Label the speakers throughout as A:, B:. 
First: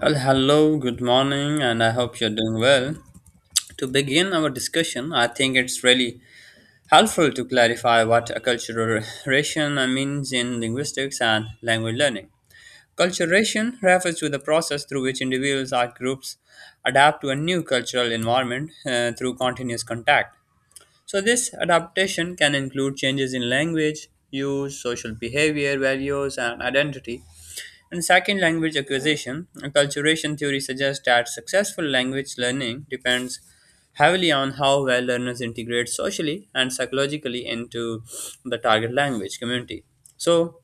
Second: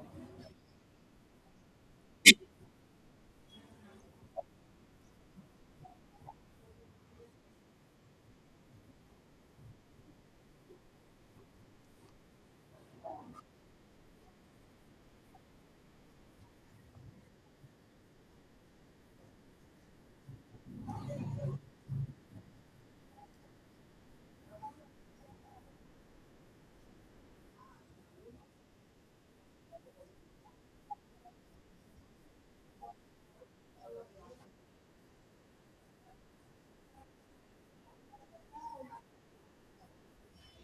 A: Well, hello, good morning, and I hope you're doing well. To begin our discussion, I think it's really helpful to clarify what acculturation means in linguistics and language learning. Acculturation refers to the process through which individuals or groups adapt to a new cultural environment through continuous contact. So, this adaptation can include changes in language, use, social behavior, values, and identity. In second language acquisition, acculturation theory suggests that successful language learning depends heavily on how well learners integrate socially and psychologically into the target language community. So,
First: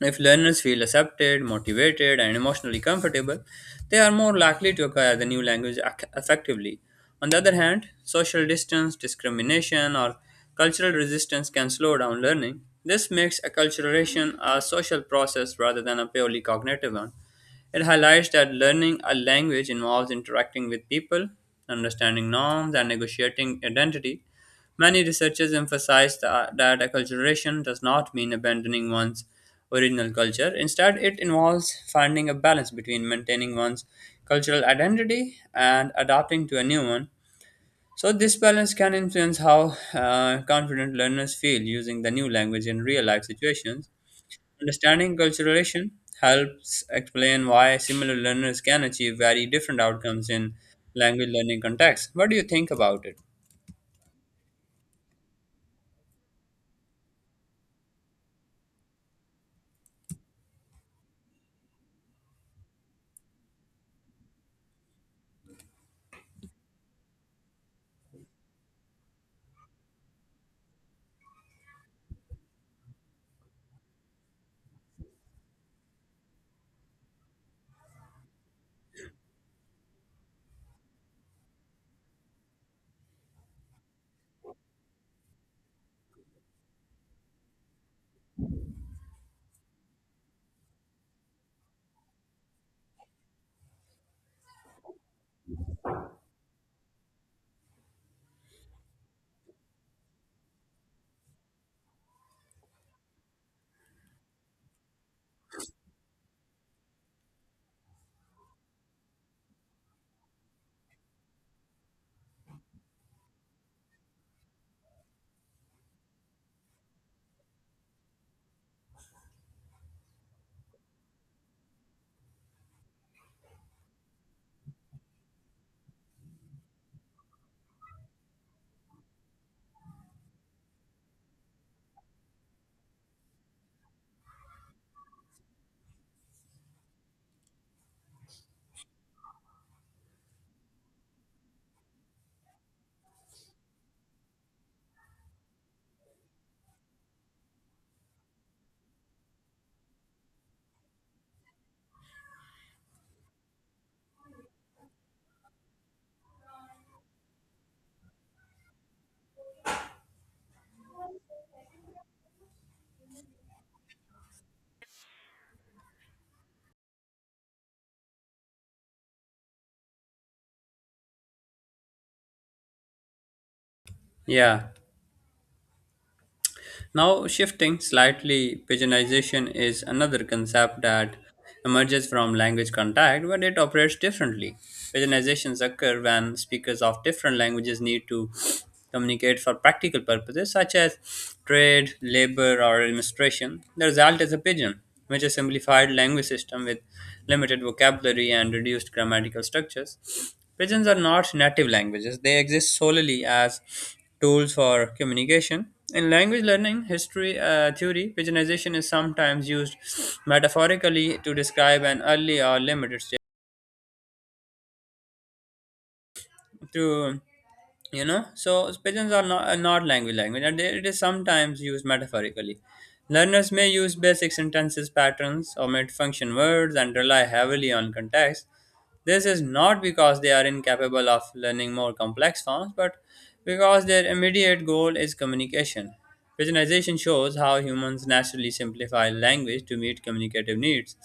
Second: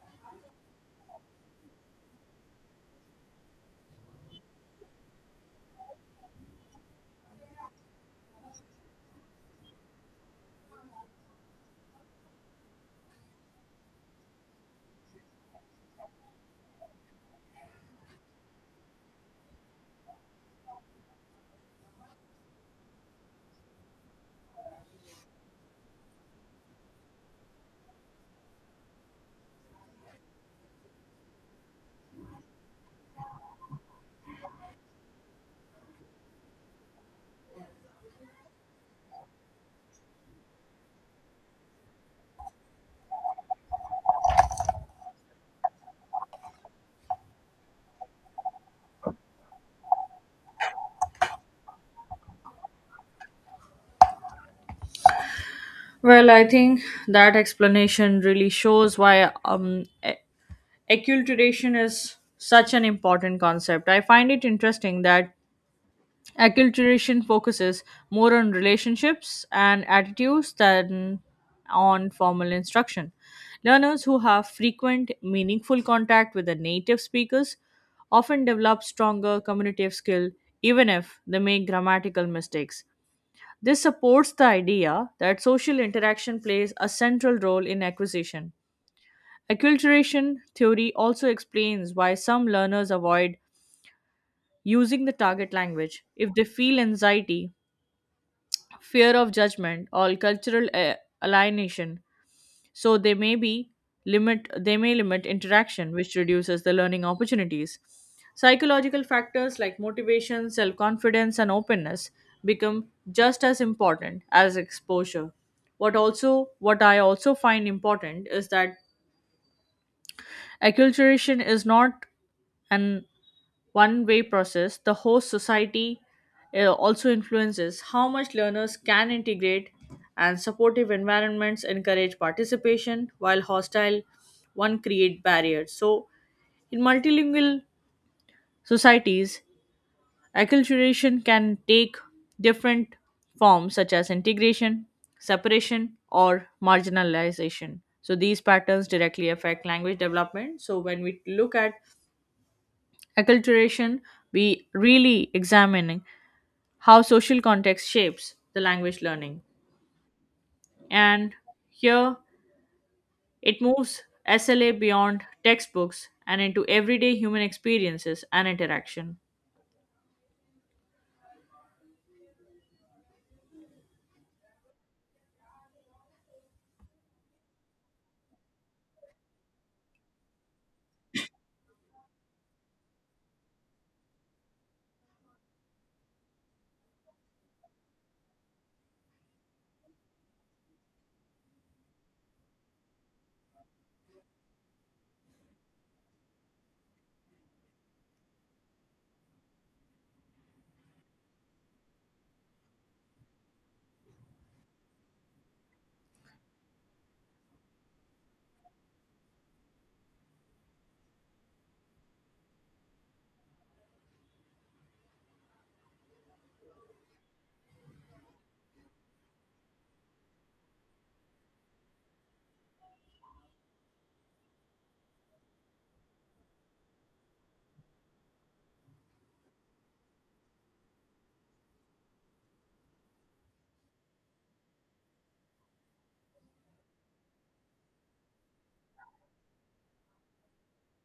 A: if learners feel accepted, motivated, and emotionally comfortable, they are more likely to acquire the new language effectively. On the other hand, social distance, discrimination, or cultural resistance can slow down learning. This makes acculturation a social process rather than a purely cognitive one. It highlights that learning a language involves interacting with people, understanding norms, and negotiating identity. Many researchers emphasize that acculturation does not mean abandoning one's original culture. Instead, it involves finding a balance between maintaining one's cultural identity and adapting to a new one. So, this balance can influence how confident learners feel using the new language in real life situations. Understanding acculturation helps explain why similar learners can achieve very different outcomes in language learning contexts. What do you think about it?
B: Well, I think that explanation really shows why acculturation is such an important concept. I find it interesting that acculturation focuses more on relationships and attitudes than on formal instruction. Learners who have frequent, meaningful contact with the native speakers often develop stronger communicative skill even if they make grammatical mistakes. This supports the idea that social interaction plays a central role in acquisition. Acculturation theory also explains why some learners avoid using the target language if they feel anxiety, fear of judgment, or cultural alienation. So they may limit interaction, which reduces the learning opportunities. Psychological factors like motivation, self confidence, and openness become just as important as exposure. What also what i also find important is that acculturation is not an one way process. The host society also influences how much learners can integrate, and supportive environments encourage participation, while hostile one create barriers. So, in multilingual societies, acculturation can take different forms such as integration, separation, or marginalization. So, these patterns directly affect language development. So, when we look at acculturation, we really examining how social context shapes the language learning. And here it moves SLA beyond textbooks and into everyday human experiences and interaction.
A: Yeah. Now, shifting slightly, pigeonization is another concept that emerges from language contact, but it operates differently. Pigeonizations occur when speakers of different languages need to communicate for practical purposes such as trade, labor, or administration. The result is a pigeon, which is a simplified language system with limited vocabulary and reduced grammatical structures. Pigeons are not native languages, they exist solely as tools for communication. In language learning, history theory, pigeonization is sometimes used metaphorically to describe an early or limited state. To so pigeons are not language, and it is sometimes used metaphorically. Learners may use basic sentences, patterns, omit function words, and rely heavily on context. This is not because they are incapable of learning more complex forms, but because their immediate goal is communication. Pigeonization shows how humans naturally simplify language to meet communicative needs.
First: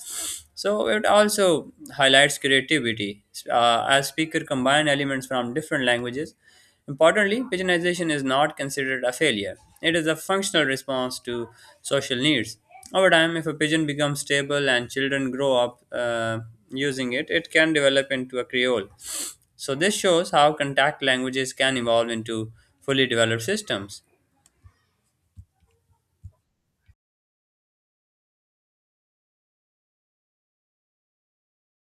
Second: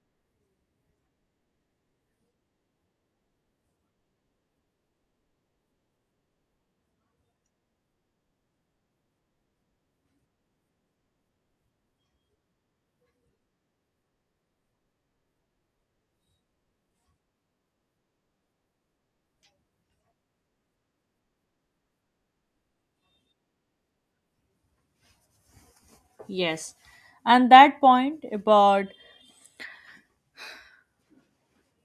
A: So it also highlights creativity as speakers combine elements from different languages. Importantly, pigeonization is not considered a failure. It is a functional response to social needs. Over time, if a pigeon becomes stable and children grow up using it, it can develop into a creole. So, this shows how contact languages can evolve into fully developed systems.
B: Yes. And that point about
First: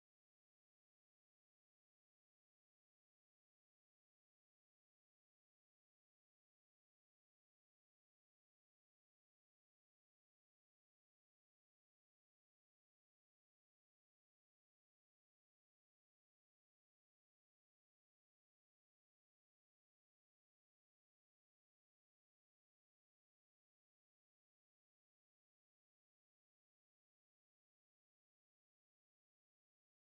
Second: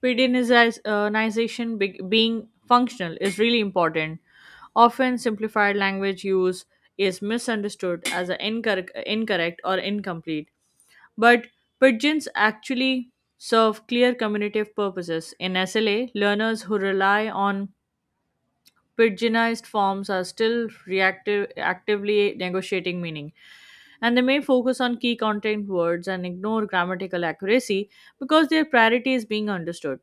B: pedinization being functional is really important. Often, simplified language use is misunderstood as a incorrect or incomplete, but pigeons actually serve clear communicative purposes. In SLA, learners who rely on pidginized forms are still reactive, actively negotiating meaning, and they may focus on key content words and ignore grammatical accuracy because their priority is being understood.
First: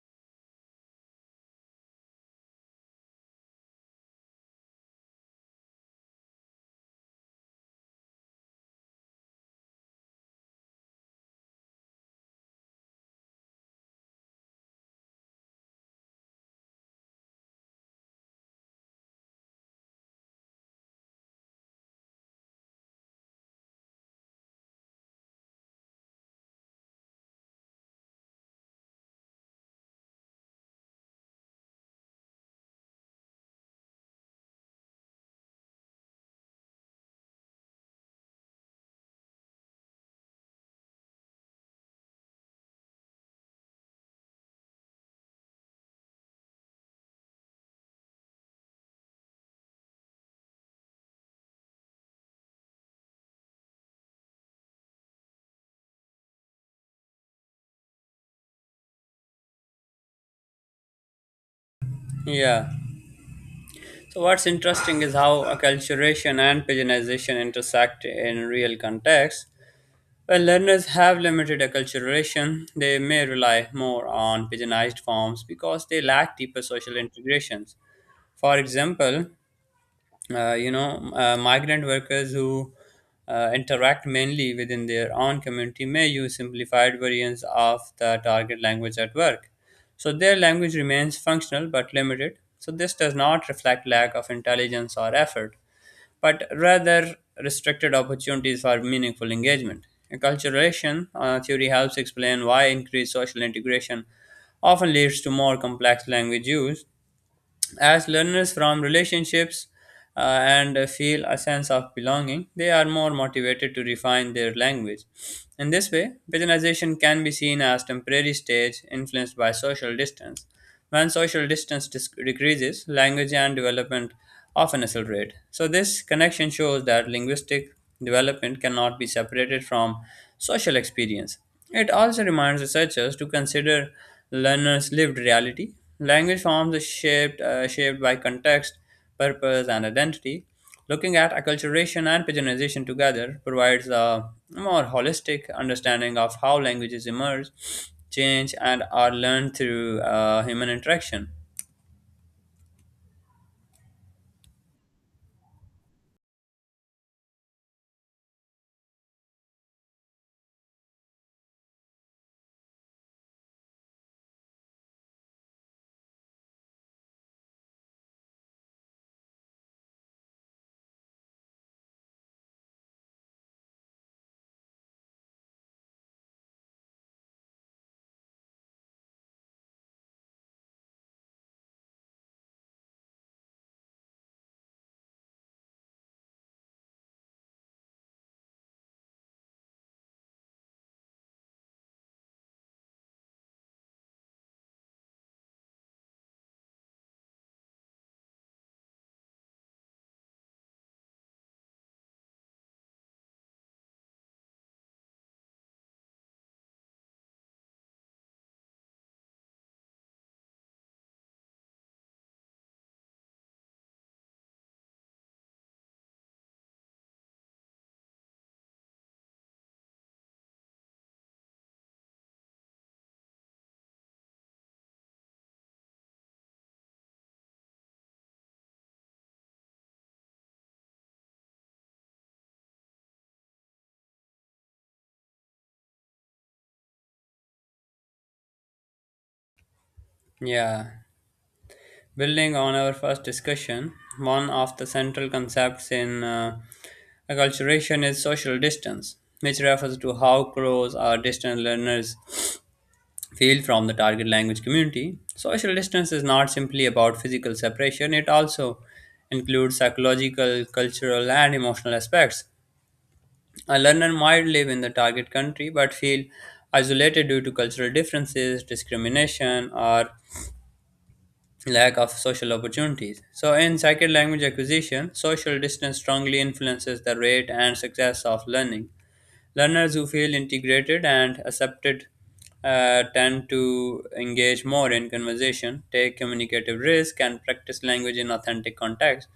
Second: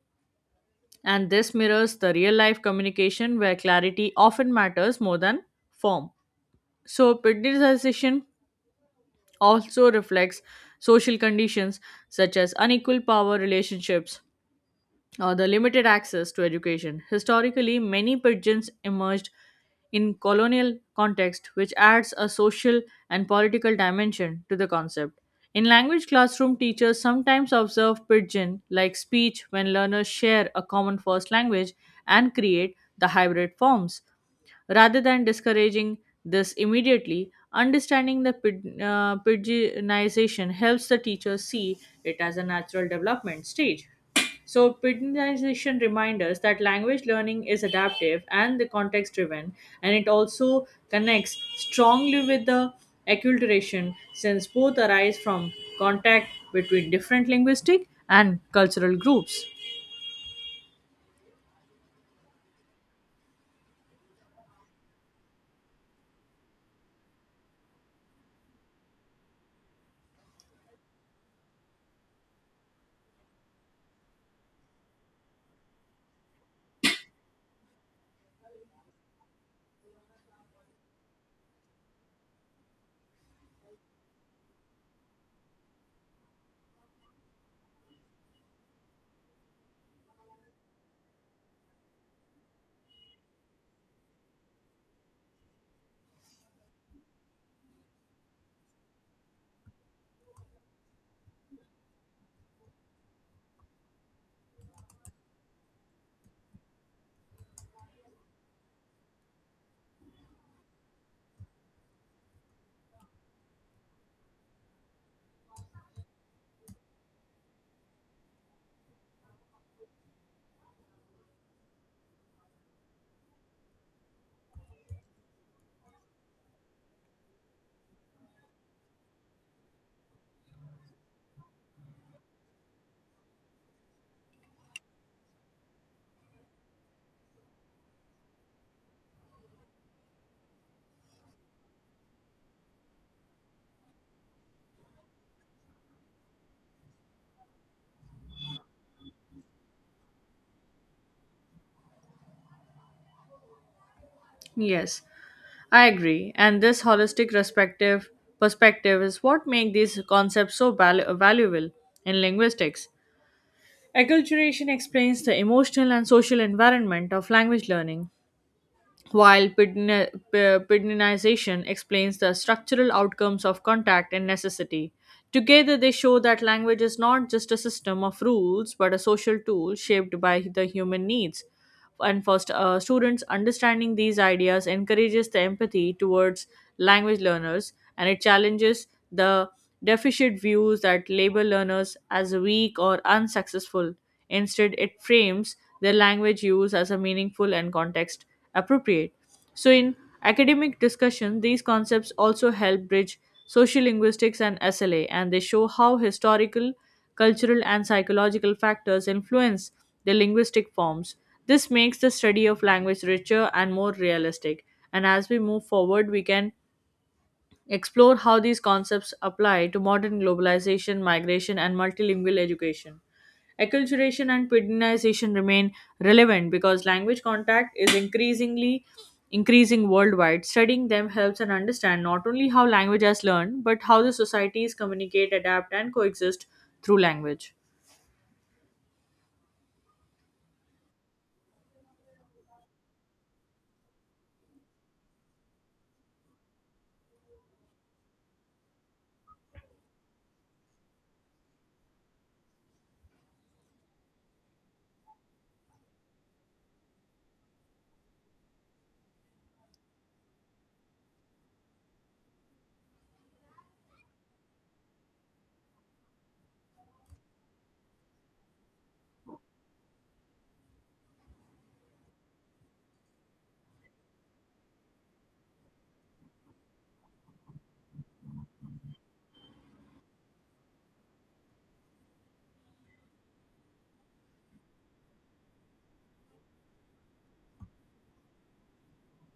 B: And this mirrors the real life communication where clarity often matters more than form. So, pidginization also reflects social conditions such as unequal power relationships, the limited access to education. Historically, many pigeons emerged in colonial context, which adds a social and political dimension to the concept. In language classroom, teachers sometimes observe pidgin like speech when learners share a common first language and create the hybrid forms. Rather than discouraging this immediately, understanding the pidginization helps the teacher see it as a natural development stage. So, pidginization reminds us that language learning is adaptive and the context driven, and it also connects strongly with the acculturation since both arise from contact between different linguistic and cultural groups.
A: Yeah. So, what's interesting is how acculturation and pigeonization intersect in real context. When learners have limited acculturation, they may rely more on pigeonized forms because they lack deeper social integrations. For example, migrant workers who interact mainly within their own community may use simplified variants of the target language at work. So their language remains functional but limited. So this does not reflect lack of intelligence or effort, but rather restricted opportunities for meaningful engagement. Acculturation theory helps explain why increased social integration often leads to more complex language use as learners from relationships and feel a sense of belonging, they are more motivated to refine their language. In this way, pigeonization can be seen as temporary stage influenced by social distance. When social distance decreases, language and development often accelerate. So, this connection shows that linguistic development cannot be separated from social experience. It also reminds researchers to consider learners' lived reality. Language forms are shaped by context, purpose, and identity. Looking at acculturation and pigeonization together provides a more holistic understanding of how languages emerge, change, and are learned through human interaction.
B: Yes, I agree, and this holistic perspective is what makes these concepts so valuable in linguistics. Acculturation explains the emotional and social environment of language learning, while pidginization explains the structural outcomes of contact and necessity. Together, they show that language is not just a system of rules but a social tool shaped by the human needs, and for students understanding these ideas encourages the empathy towards language learners, and it challenges the deficient views that label learners as weak or unsuccessful. Instead, it frames their language use as a meaningful and context appropriate. So in academic discussion, these concepts also help bridge sociolinguistics and SLA, and they show how historical, cultural, and psychological factors influence the linguistic forms. This makes the study of language richer and more realistic. And as we move forward, we can explore how these concepts apply to modern globalization, migration, and multilingual education. Acculturation and pedinization remain relevant because language contact is increasing worldwide. Studying them helps and understand not only how language has learned, but how the societies communicate, adapt, and coexist through language.
A: Yeah. Building on our first discussion, one of the central concepts in acculturation is social distance, which refers to how crows or distant learners feel from the target language community. Social distance is not simply about physical separation, it also includes psychological, cultural, and emotional aspects. A learner might live in the target country but feel isolated due to cultural differences, discrimination, or lack of social opportunities. So, in second language acquisition, social distance strongly influences the rate and success of learning. Learners who feel integrated and accepted tend to engage more in conversation, take communicative risk, and practice language in authentic context.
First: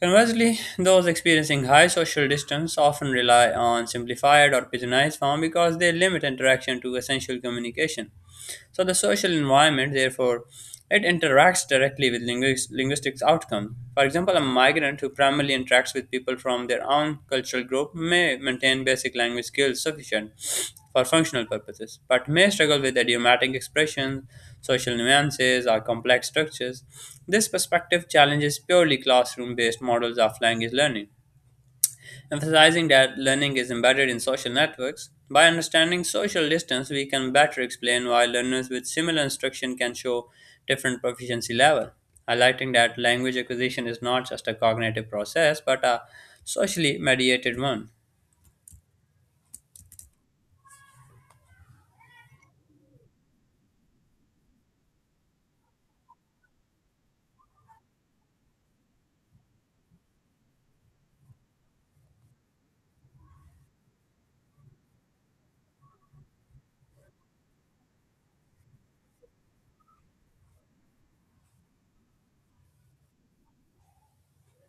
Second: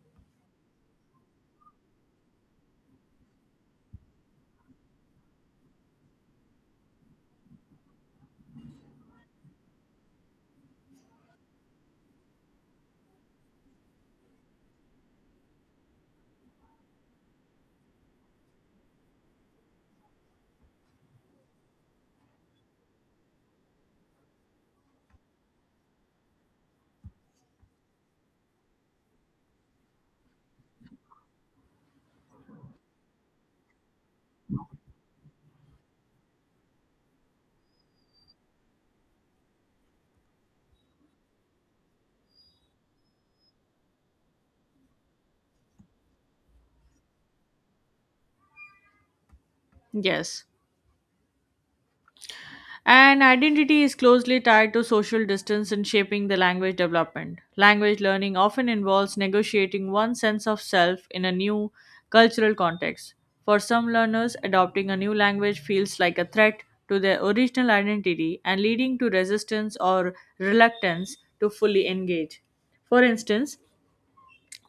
A: Conversely, those experiencing high social distance often rely on simplified or pigeonized form because they limit interaction to essential communication. So the social environment, therefore, it interacts directly with linguistics outcome. For example, a migrant who primarily interacts with people from their own cultural group may maintain basic language skills sufficient for functional purposes, but may struggle with idiomatic expressions, social nuances, or complex structures. This perspective challenges purely classroom-based models of language learning emphasizing that learning is embedded in social networks. By understanding social distance, we can better explain why learners with similar instruction can show different proficiency level, highlighting that language acquisition is not just a cognitive process but a socially mediated one.
B: Yes. And identity is closely tied to social distance in shaping the language development. Language learning often involves negotiating one's sense of self in a new cultural context. For some learners, adopting a new language feels like a threat to their original identity and leading to resistance or reluctance to fully engage. For instance,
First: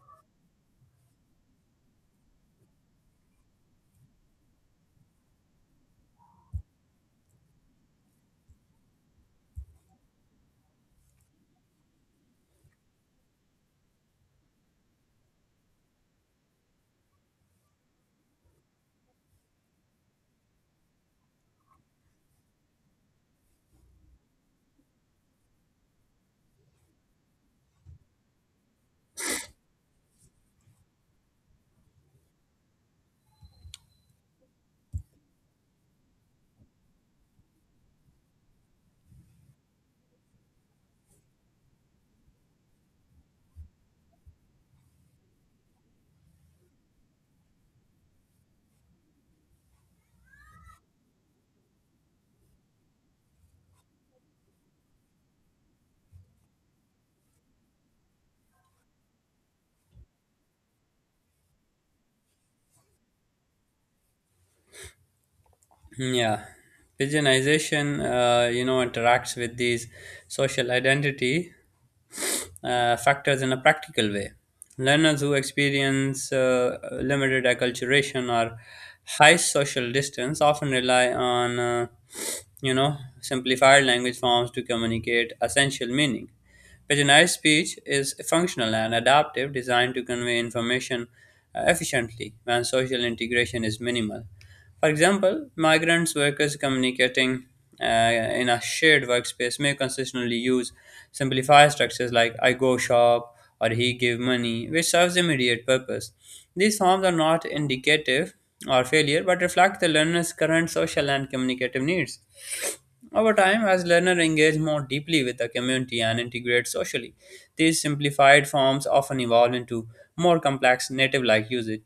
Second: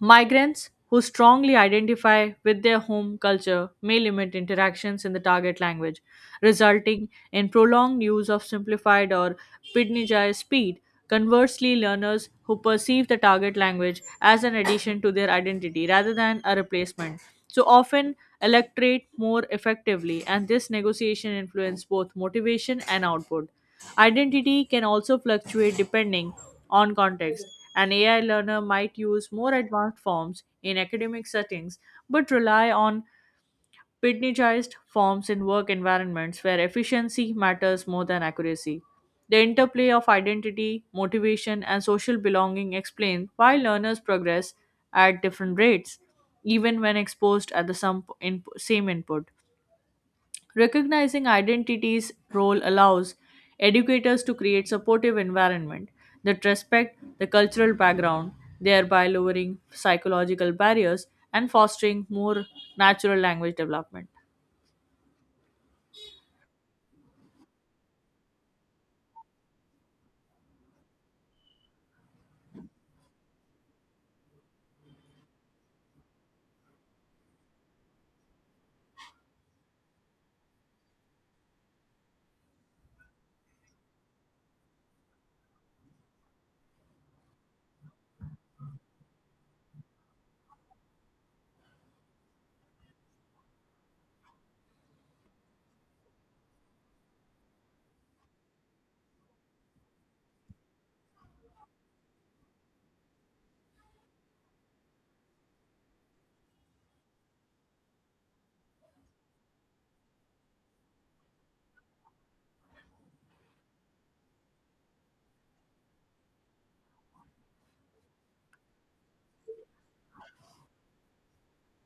B: migrants who strongly identify with their home culture may limit interactions in the target language, resulting in prolonged use of simplified or pidginized speed. Conversely, learners who perceive the target language as an addition to their identity rather than a replacement, so often electorate more effectively, and this negotiation influences both motivation and output. Identity can also fluctuate depending on context. An AI learner might use more advanced forms in academic settings but rely on pidginized forms in work environments where efficiency matters more than accuracy. The interplay of identity, motivation, and social belonging explain why learners progress at different rates, even when exposed at the same input. Recognizing identity's role allows educators to create supportive environment that respect the cultural background, thereby lowering psychological barriers and fostering more natural language development.
A: Hmm. Yeah, pigeonization, interacts with these social identity factors in a practical way. Learners who experience limited acculturation or high social distance often rely on, simplified language forms to communicate essential meaning. Paginized speech is functional and adaptive, designed to convey information efficiently when social integration is minimal. For example, migrants workers communicating in a shared workspace may consistently use simplified structures like I go shop or he give money, which serves immediate purpose. These forms are not indicative or failure but reflect the learner's current social and communicative needs. Over time, as learners engage more deeply with the community and integrate socially, these simplified forms often evolve into more complex native like usage.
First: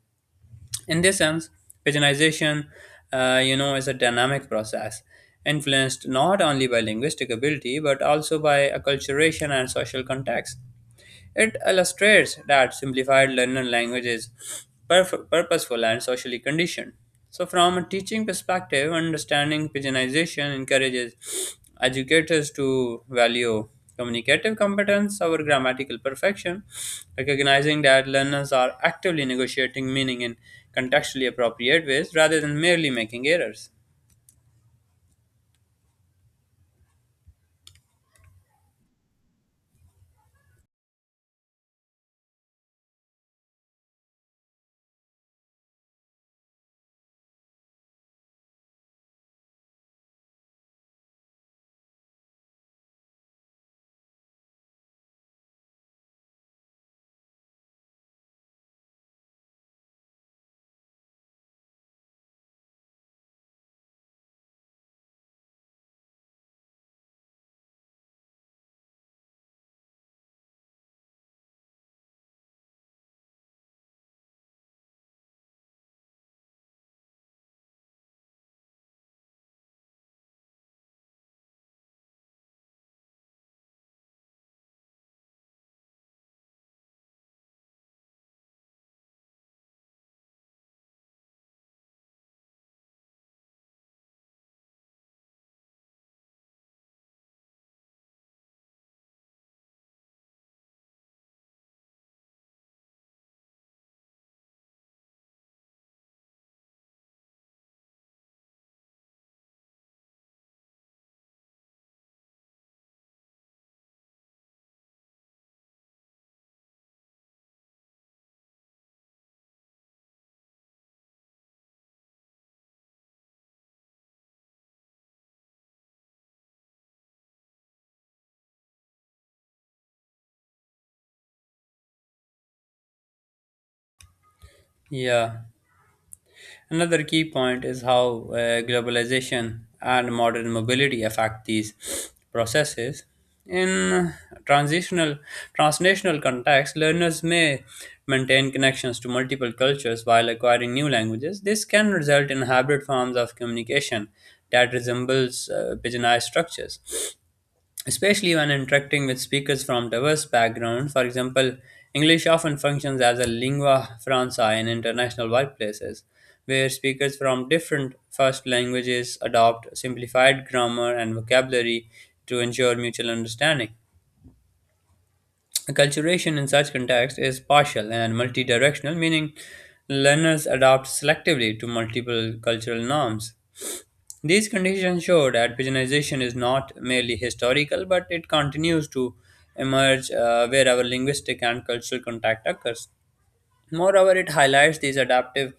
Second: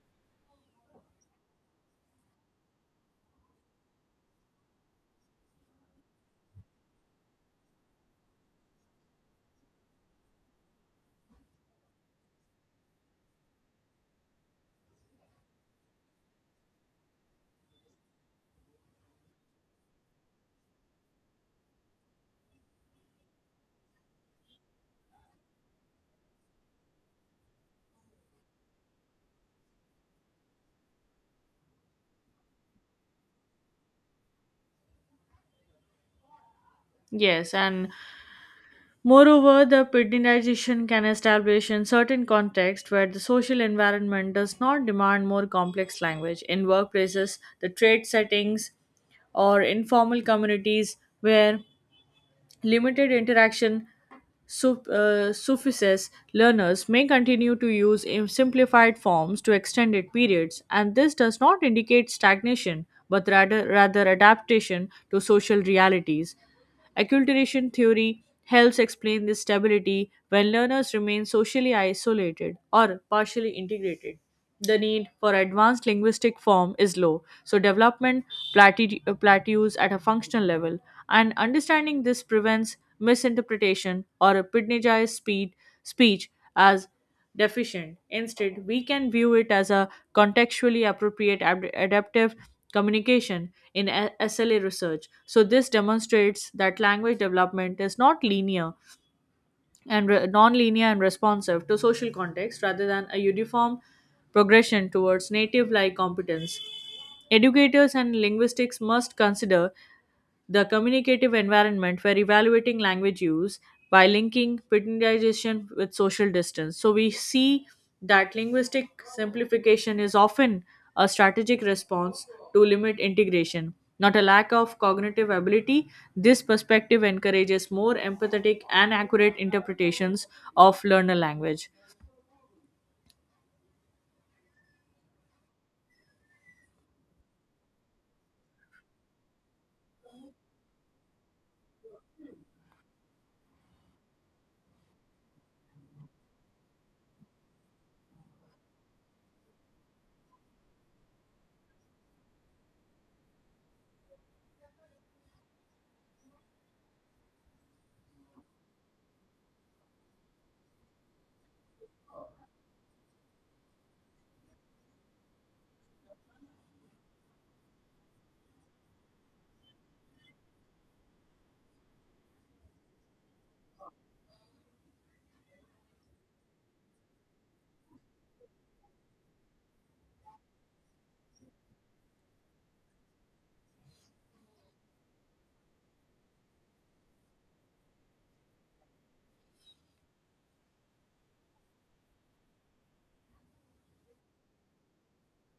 A: In this sense, paginization, is a dynamic process influenced not only by linguistic ability but also by acculturation and social context. It illustrates that simplified learner language is purposeful and socially conditioned. So, from a teaching perspective, understanding pigeonization encourages educators to value communicative competence over grammatical perfection, recognizing that learners are actively negotiating meaning in contextually appropriate ways rather than merely making errors.
B: Yes, and moreover, the pedinization can establish in certain contexts where the social environment does not demand more complex language. In workplaces, the trade settings, or informal communities where limited interaction suffices, learners may continue to use simplified forms to extended periods, and this does not indicate stagnation but rather adaptation to social realities. Acculturation theory helps explain this stability when learners remain socially isolated or partially integrated. The need for advanced linguistic form is low, so development plateaus at a functional level, and understanding this prevents misinterpretation or a pitnejai speed speech as deficient. Instead, we can view it as a contextually appropriate adaptive communication in SLA research. So this demonstrates that language development is not linear and non-linear and responsive to social context rather than a uniform progression towards native like competence. Educators and linguistics must consider the communicative environment where evaluating language use by linking paternalization with social distance. So we see that linguistic simplification is often a strategic response to limit integration, not a lack of cognitive ability. This perspective encourages more empathetic and accurate interpretations of learner language.
A: Yeah. Another key point is how globalization and modern mobility affect these processes. In transitional transnational context, learners may maintain connections to multiple cultures while acquiring new languages. This can result in hybrid forms of communication that resembles pigeonized structures especially when interacting with speakers from diverse backgrounds. For example, English often functions as a lingua franca in international workplaces, where speakers from different first languages adopt simplified grammar and vocabulary to ensure mutual understanding. Acculturation in such contexts is partial and multidirectional, meaning learners adapt selectively to multiple cultural norms. These conditions show that pigeonization is not merely historical, but it continues to emerge wherever linguistic and cultural contact occurs. Moreover, it highlights this adaptive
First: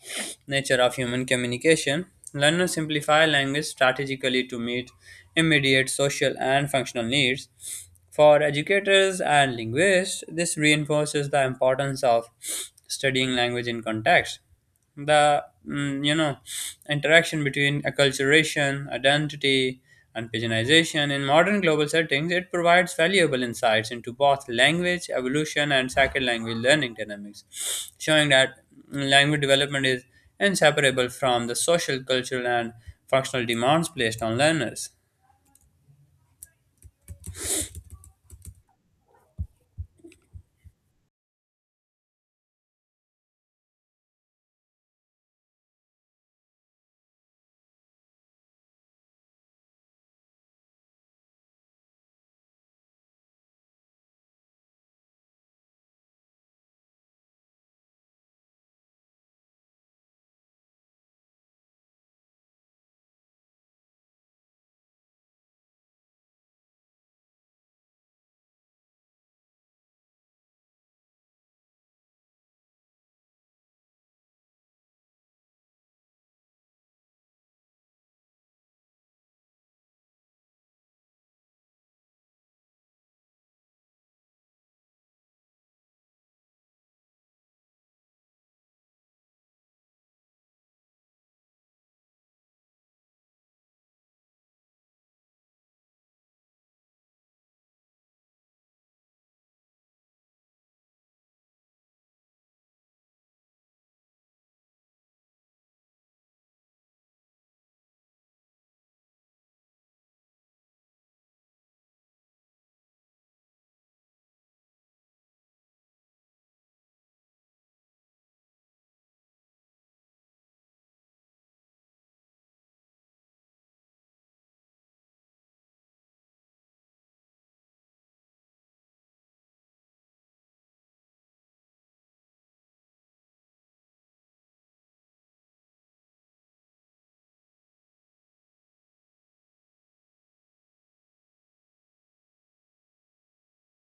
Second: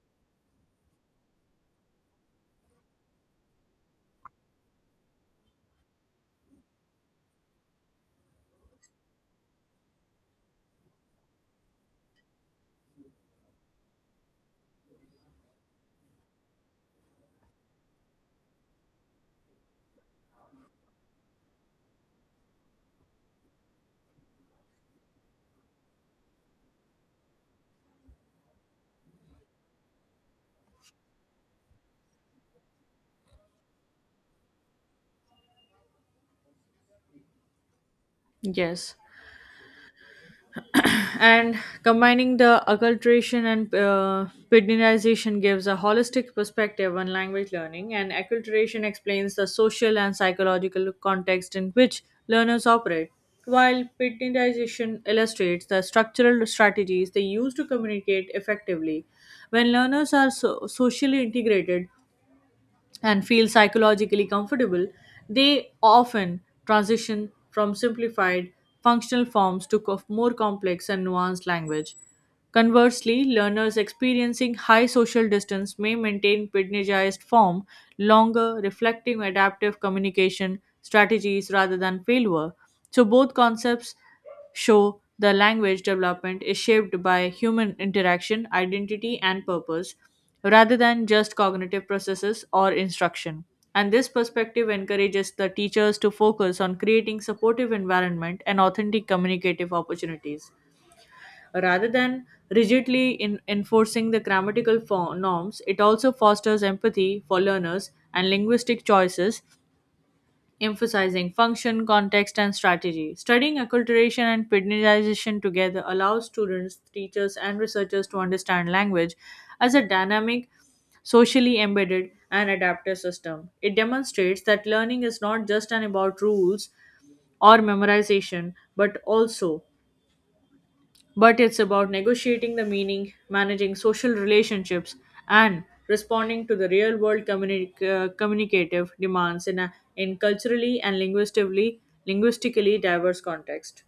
A: nature of human communication. Learners simplify language strategically to meet immediate social and functional needs. For educators and linguists, this reinforces the importance of studying language in context, the interaction between acculturation, identity, and pigeonization in modern global settings. It provides valuable insights into both language evolution and second language learning dynamics, showing that language development is inseparable from the social, cultural, and functional demands placed on learners.
B: Yes. And combining the acculturation and pedinization gives a holistic perspective on language learning, and acculturation explains the social and psychological context in which learners operate, while pedinization illustrates the structural strategies they use to communicate effectively. When learners are socially integrated and feel psychologically comfortable, they often transition from simplified functional forms to more complex and nuanced language. Conversely, learners experiencing high social distance may maintain pedagogized form longer, reflecting adaptive communication strategies rather than failure. So both concepts show the language development is shaped by human interaction, identity, and purpose rather than just cognitive processes or instruction. And this perspective encourages the teachers to focus on creating supportive environment and authentic communicative opportunities. Rather than rigidly in enforcing the grammatical norms, it also fosters empathy for learners and linguistic choices, emphasizing function, context, and strategy. Studying acculturation and pidginization together allows students, teachers, and researchers to understand language as a dynamic, socially embedded, and adaptive system. It demonstrates that learning is not just an about rules or memorization, but also but it's about negotiating the meaning, managing social relationships, and responding to the real world communicative demands in, a, in culturally and linguistically diverse context.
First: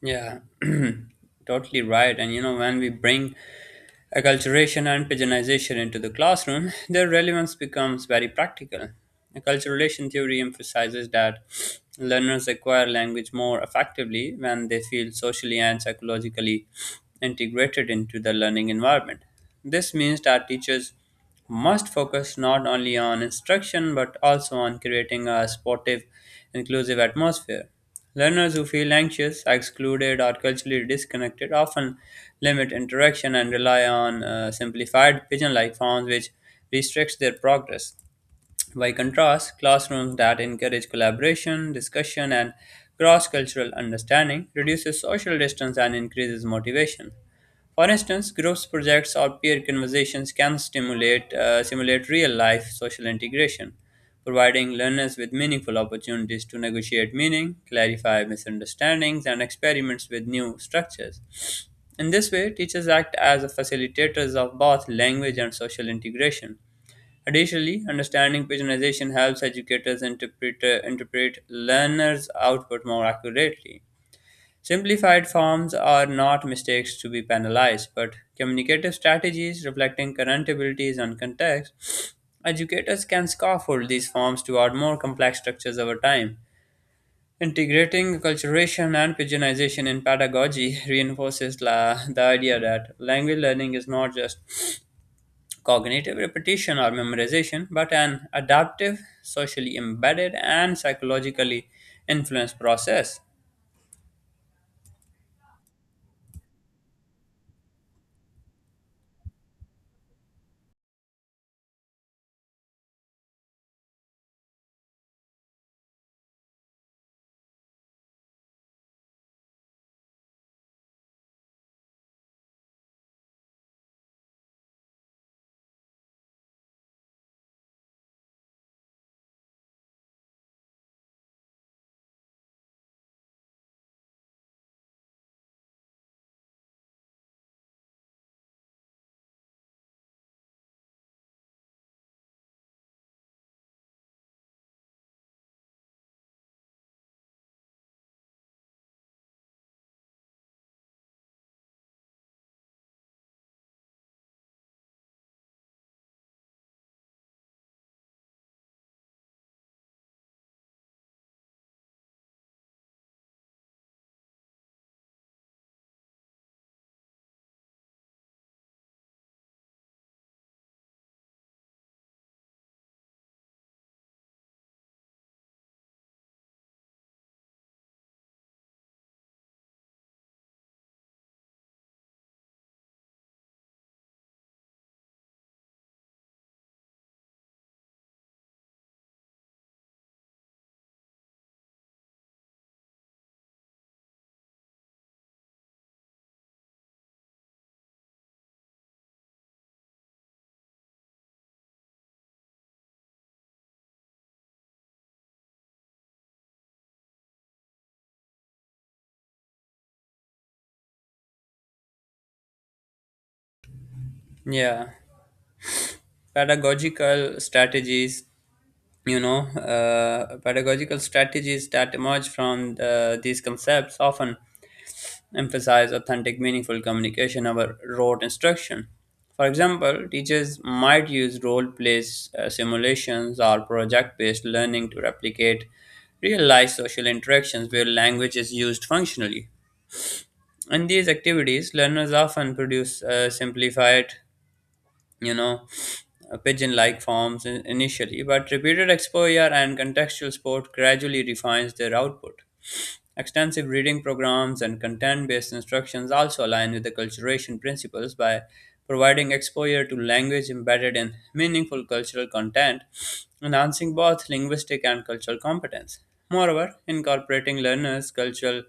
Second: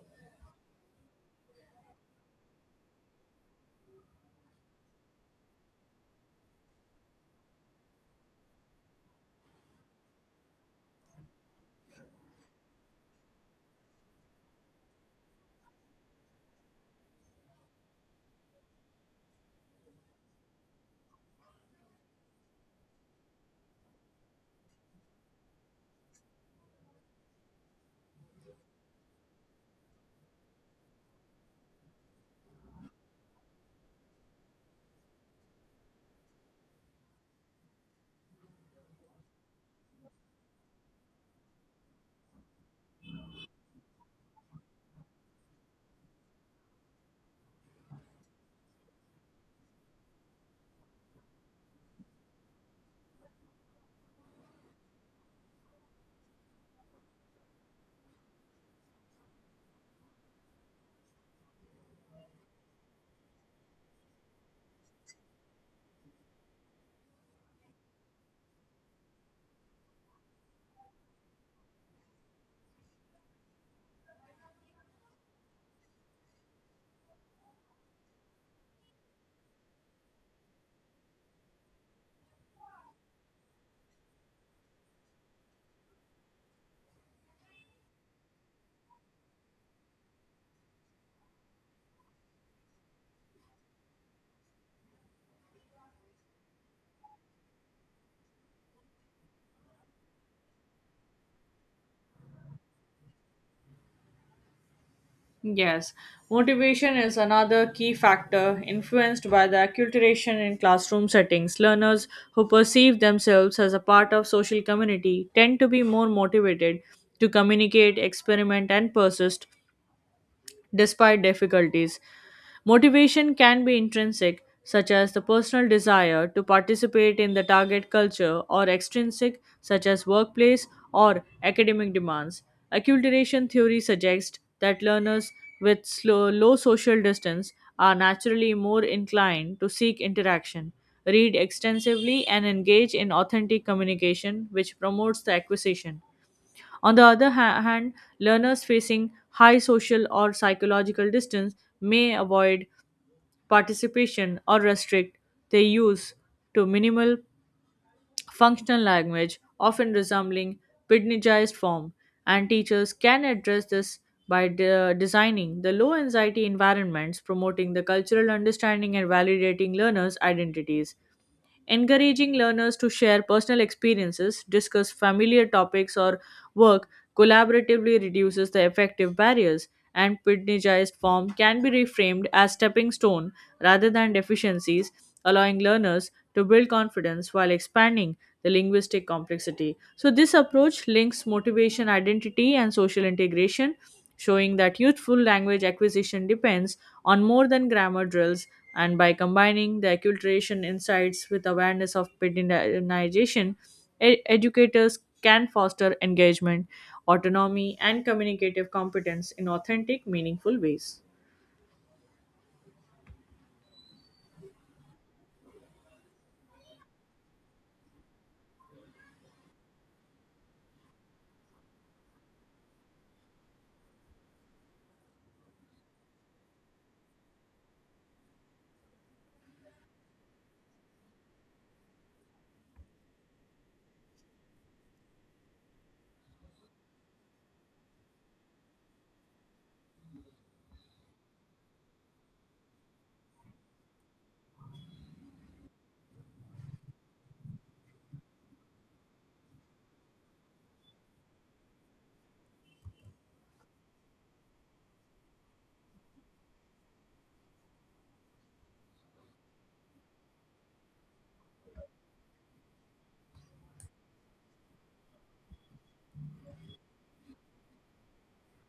A: Yeah. Totally right, and you know when we bring acculturation and pigeonization into the classroom, their relevance becomes very practical. Acculturation theory emphasizes that learners acquire language more effectively when they feel socially and psychologically integrated into the learning environment. This means that teachers must focus not only on instruction but also on creating a supportive, inclusive atmosphere. Learners who feel anxious, excluded, or culturally disconnected often limit interaction and rely on simplified pigeon like forms which restricts their progress. By contrast, classrooms that encourage collaboration, discussion, and cross-cultural understanding reduces social distance and increases motivation. For instance, groups projects or peer conversations can stimulate simulate real-life social integration, providing learners with meaningful opportunities to negotiate meaning, clarify misunderstandings, and experiments with new structures. In this way, teachers act as facilitators of both language and social integration. Additionally, understanding pagination helps educators interpret learners' output more accurately. Simplified forms are not mistakes to be penalized, but communicative strategies reflecting current abilities and context. Educators can scaffold these forms toward more complex structures over time. Integrating acculturation and pagination in pedagogy reinforces the idea that language learning is not just cognitive repetition or memorization, but an adaptive, socially embedded, and psychologically influenced process.
B: Yes, motivation is another key factor influenced by the acculturation in classroom settings. Learners who perceive themselves as a part of social community tend to be more motivated to communicate, experiment, and persist despite difficulties. Motivation can be intrinsic, such as the personal desire to participate in the target culture, or extrinsic, such as workplace or academic demands. Acculturation theory suggests that learners with low social distance are naturally more inclined to seek interaction, read extensively, and engage in authentic communication, which promotes the acquisition. On the other hand, learners facing high social or psychological distance may avoid participation or restrict their use to minimal functional language, often resembling pidginized form, and teachers can address this by designing the low anxiety environments, promoting the cultural understanding and validating learners' identities. Encouraging learners to share personal experiences, discuss familiar topics, or work collaboratively reduces the effective barriers, and pidginized form can be reframed as stepping stone rather than deficiencies, allowing learners to build confidence while expanding the linguistic complexity. So, this approach links motivation, identity, and social integration, showing that youthful language acquisition depends on more than grammar drills. And by combining the acculturation insights with awareness of pedinization, educators can foster engagement, autonomy, and communicative competence in authentic, meaningful ways.
A: Yeah, pedagogical strategies, pedagogical strategies that emerge from these concepts often emphasize authentic, meaningful communication over rote instruction. For example, teachers might use role play simulations, or project based learning to replicate real life social interactions where language is used functionally. In these activities, learners often produce you know, pigeon like forms initially, but repeated exposure and contextual support gradually refines their output. Extensive reading programs and content based instructions also align with acculturation principles by providing exposure to language embedded in meaningful cultural content, enhancing both linguistic and cultural competence. Moreover, incorporating learners' cultural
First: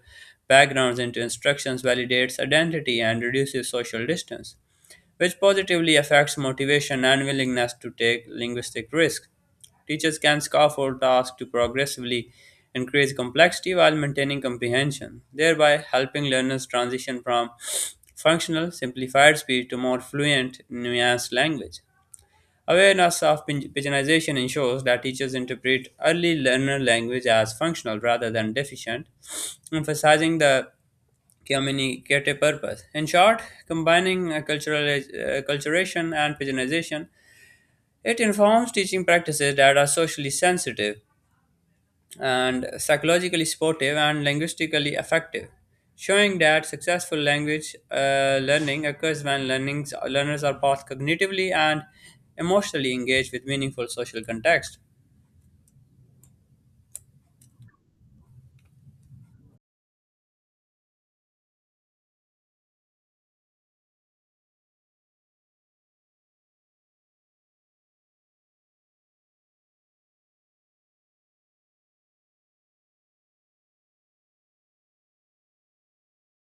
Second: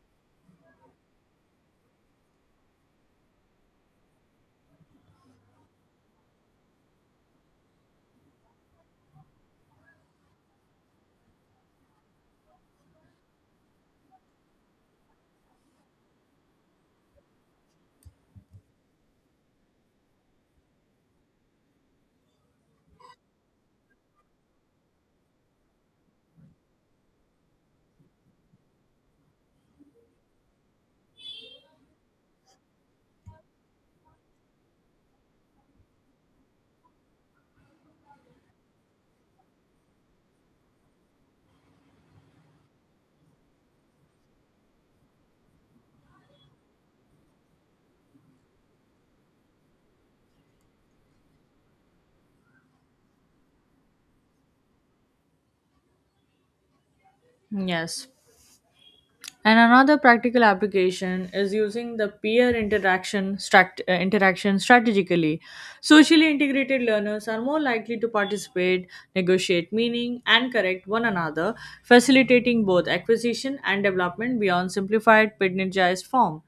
A: backgrounds into instructions validates identity and reduces social distance which positively affects motivation and willingness to take linguistic risks. Teachers can scaffold tasks to progressively increase complexity while maintaining comprehension, thereby helping learners transition from functional, simplified speech to more fluent, nuanced language. Awareness of pigeonization ensures that teachers interpret early learner language as functional rather than deficient, emphasizing the communicative purpose. In short, combining cultural acculturation and pigeonization, it informs teaching practices that are socially sensitive, and psychologically supportive and linguistically effective, showing that successful language learning occurs when learners are both cognitively and emotionally engaged with meaningful social context.
B: Yes. And another practical application is using the peer interaction strategically. Socially integrated learners are more likely to participate, negotiate meaning, and correct one another, facilitating both acquisition and development beyond simplified pedagogized form.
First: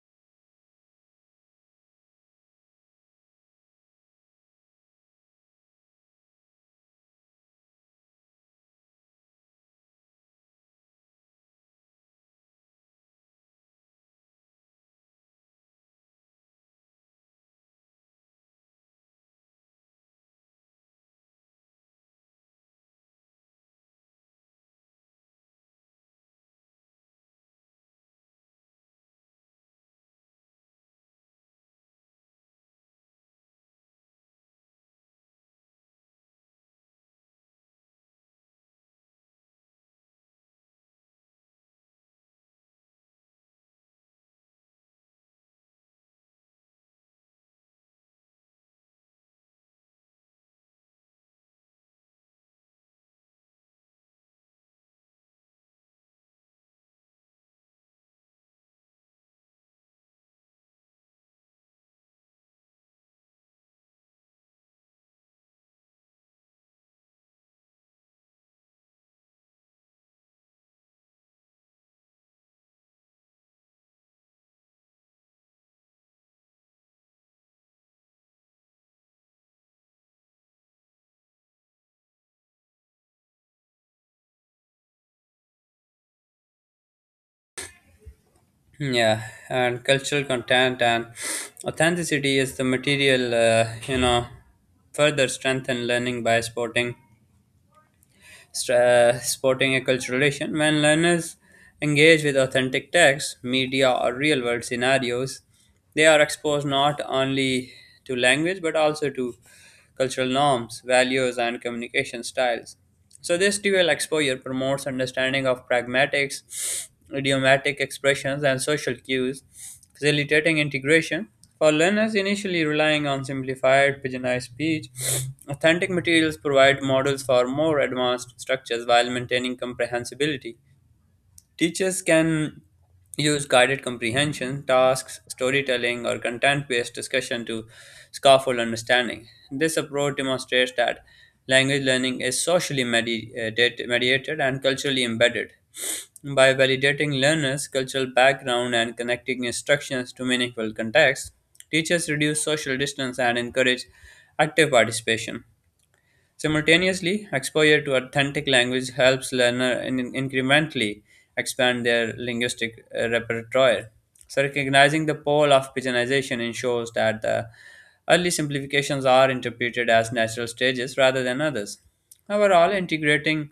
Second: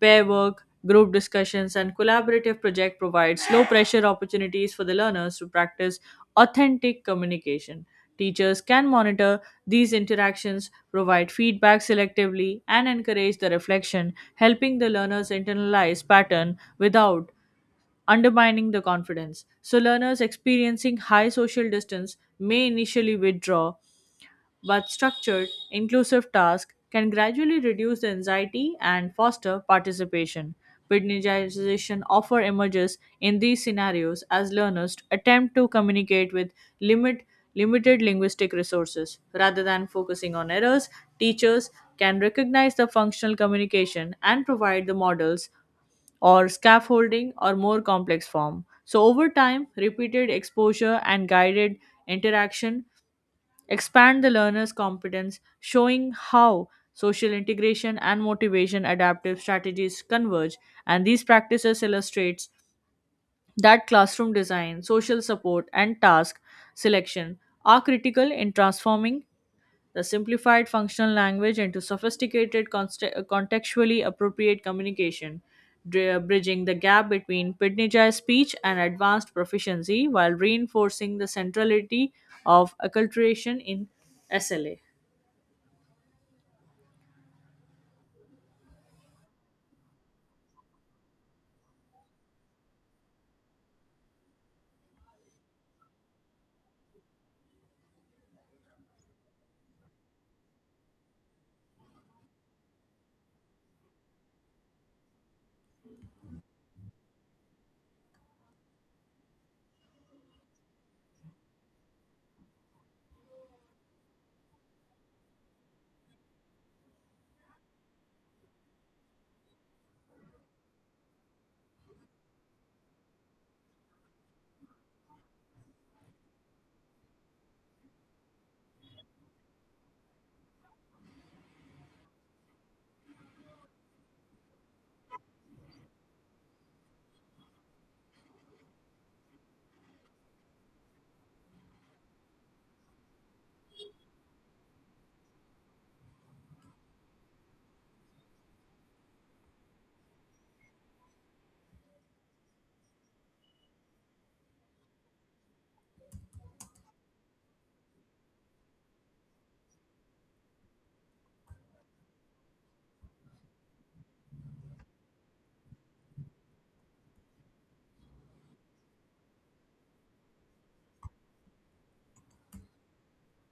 B: Pair work, group discussions, and collaborative project provides low pressure opportunities for the learners to practice authentic communication. Teachers can monitor these interactions, provide feedback selectively, and encourage the reflection, helping the learners internalize pattern without undermining the confidence. So learners experiencing high social distance may initially withdraw, but structured, inclusive tasks can gradually reduce the anxiety and foster participation. Pitneyization often emerges in these scenarios as learners attempt to communicate with limit, limited linguistic resources. Rather than focusing on errors, teachers can recognize the functional communication and provide the models or scaffolding or more complex form. So, over time, repeated exposure and guided interaction expand the learner's competence, showing how social integration and motivation adaptive strategies converge. And these practices illustrates that classroom design, social support, and task selection are critical in transforming the simplified functional language into sophisticated, contextually appropriate communication, bridging the gap between pitnijai speech and advanced proficiency while reinforcing the centrality of acculturation in SLA.
A: Hmm. Yeah, and cultural content and authenticity is the material, further strengthen learning by supporting sporting a cultural relation. When learners engage with authentic text, media, or real world scenarios, they are exposed not only to language but also to cultural norms, values, and communication styles. So, this dual exposure promotes understanding of pragmatics, idiomatic expressions, and social cues, facilitating integration. For learners initially relying on simplified, pigeonized speech, authentic materials provide models for more advanced structures while maintaining comprehensibility. Teachers can use guided comprehension, tasks, storytelling, or content based discussion to scaffold understanding. This approach demonstrates that language learning is mediated and culturally embedded. By validating learners' cultural background and connecting instructions to meaningful context, teachers reduce social distance and encourage active participation. Simultaneously, exposure to authentic language helps learner incrementally expand their linguistic repertoire. So, recognizing the pole of pidginization ensures that the early simplifications are interpreted as natural stages rather than others. Overall, integrating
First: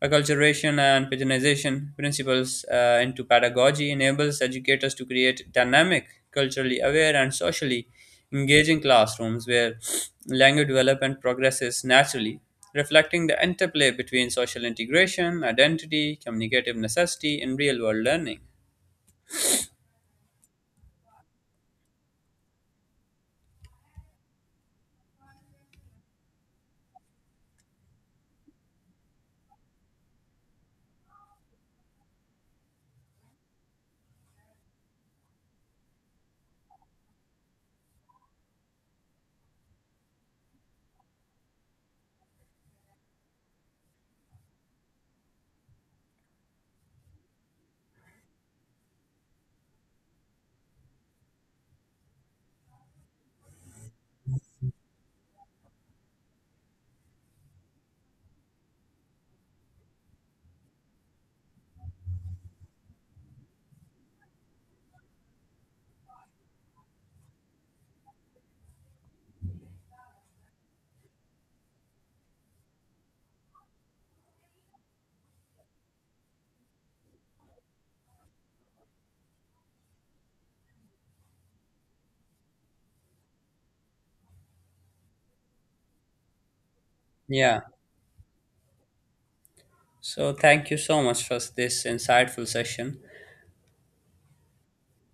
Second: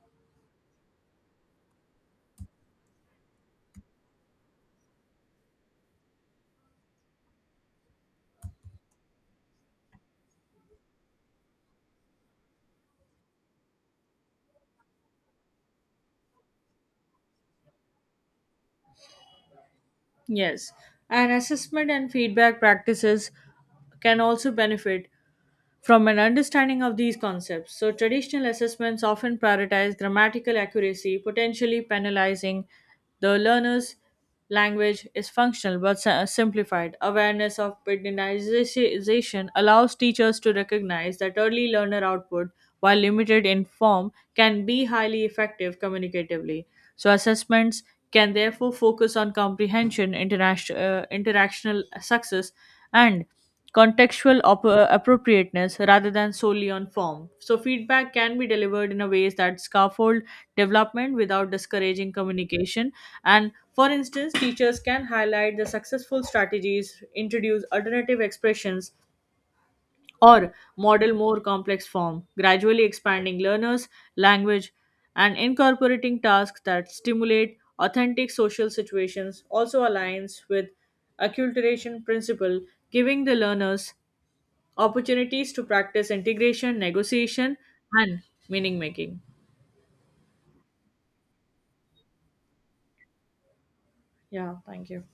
A: acculturation and patronization principles into pedagogy enables educators to create dynamic, culturally aware, and socially engaging classrooms where language development progresses naturally, reflecting the interplay between social integration, identity, communicative necessity, and real world learning.
B: Yes, and assessment and feedback practices can also benefit from an understanding of these concepts. So, traditional assessments often prioritize grammatical accuracy, potentially penalizing the learner's language is functional but simplified. Awareness of pedantization allows teachers to recognize that early learner output, while limited in form, can be highly effective communicatively. So, assessments can therefore focus on comprehension, interactional success, and contextual appropriateness rather than solely on form. So feedback can be delivered in a ways that scaffold development without discouraging communication. And for instance, teachers can highlight the successful strategies, introduce alternative expressions, or model more complex form, gradually expanding learners' language, and incorporating tasks that stimulate authentic social situations also aligns with acculturation principle, giving the learners opportunities to practice integration, negotiation,
A: Yeah.
B: and meaning making.
A: So, thank you so much for this insightful session.
B: Yeah, thank you.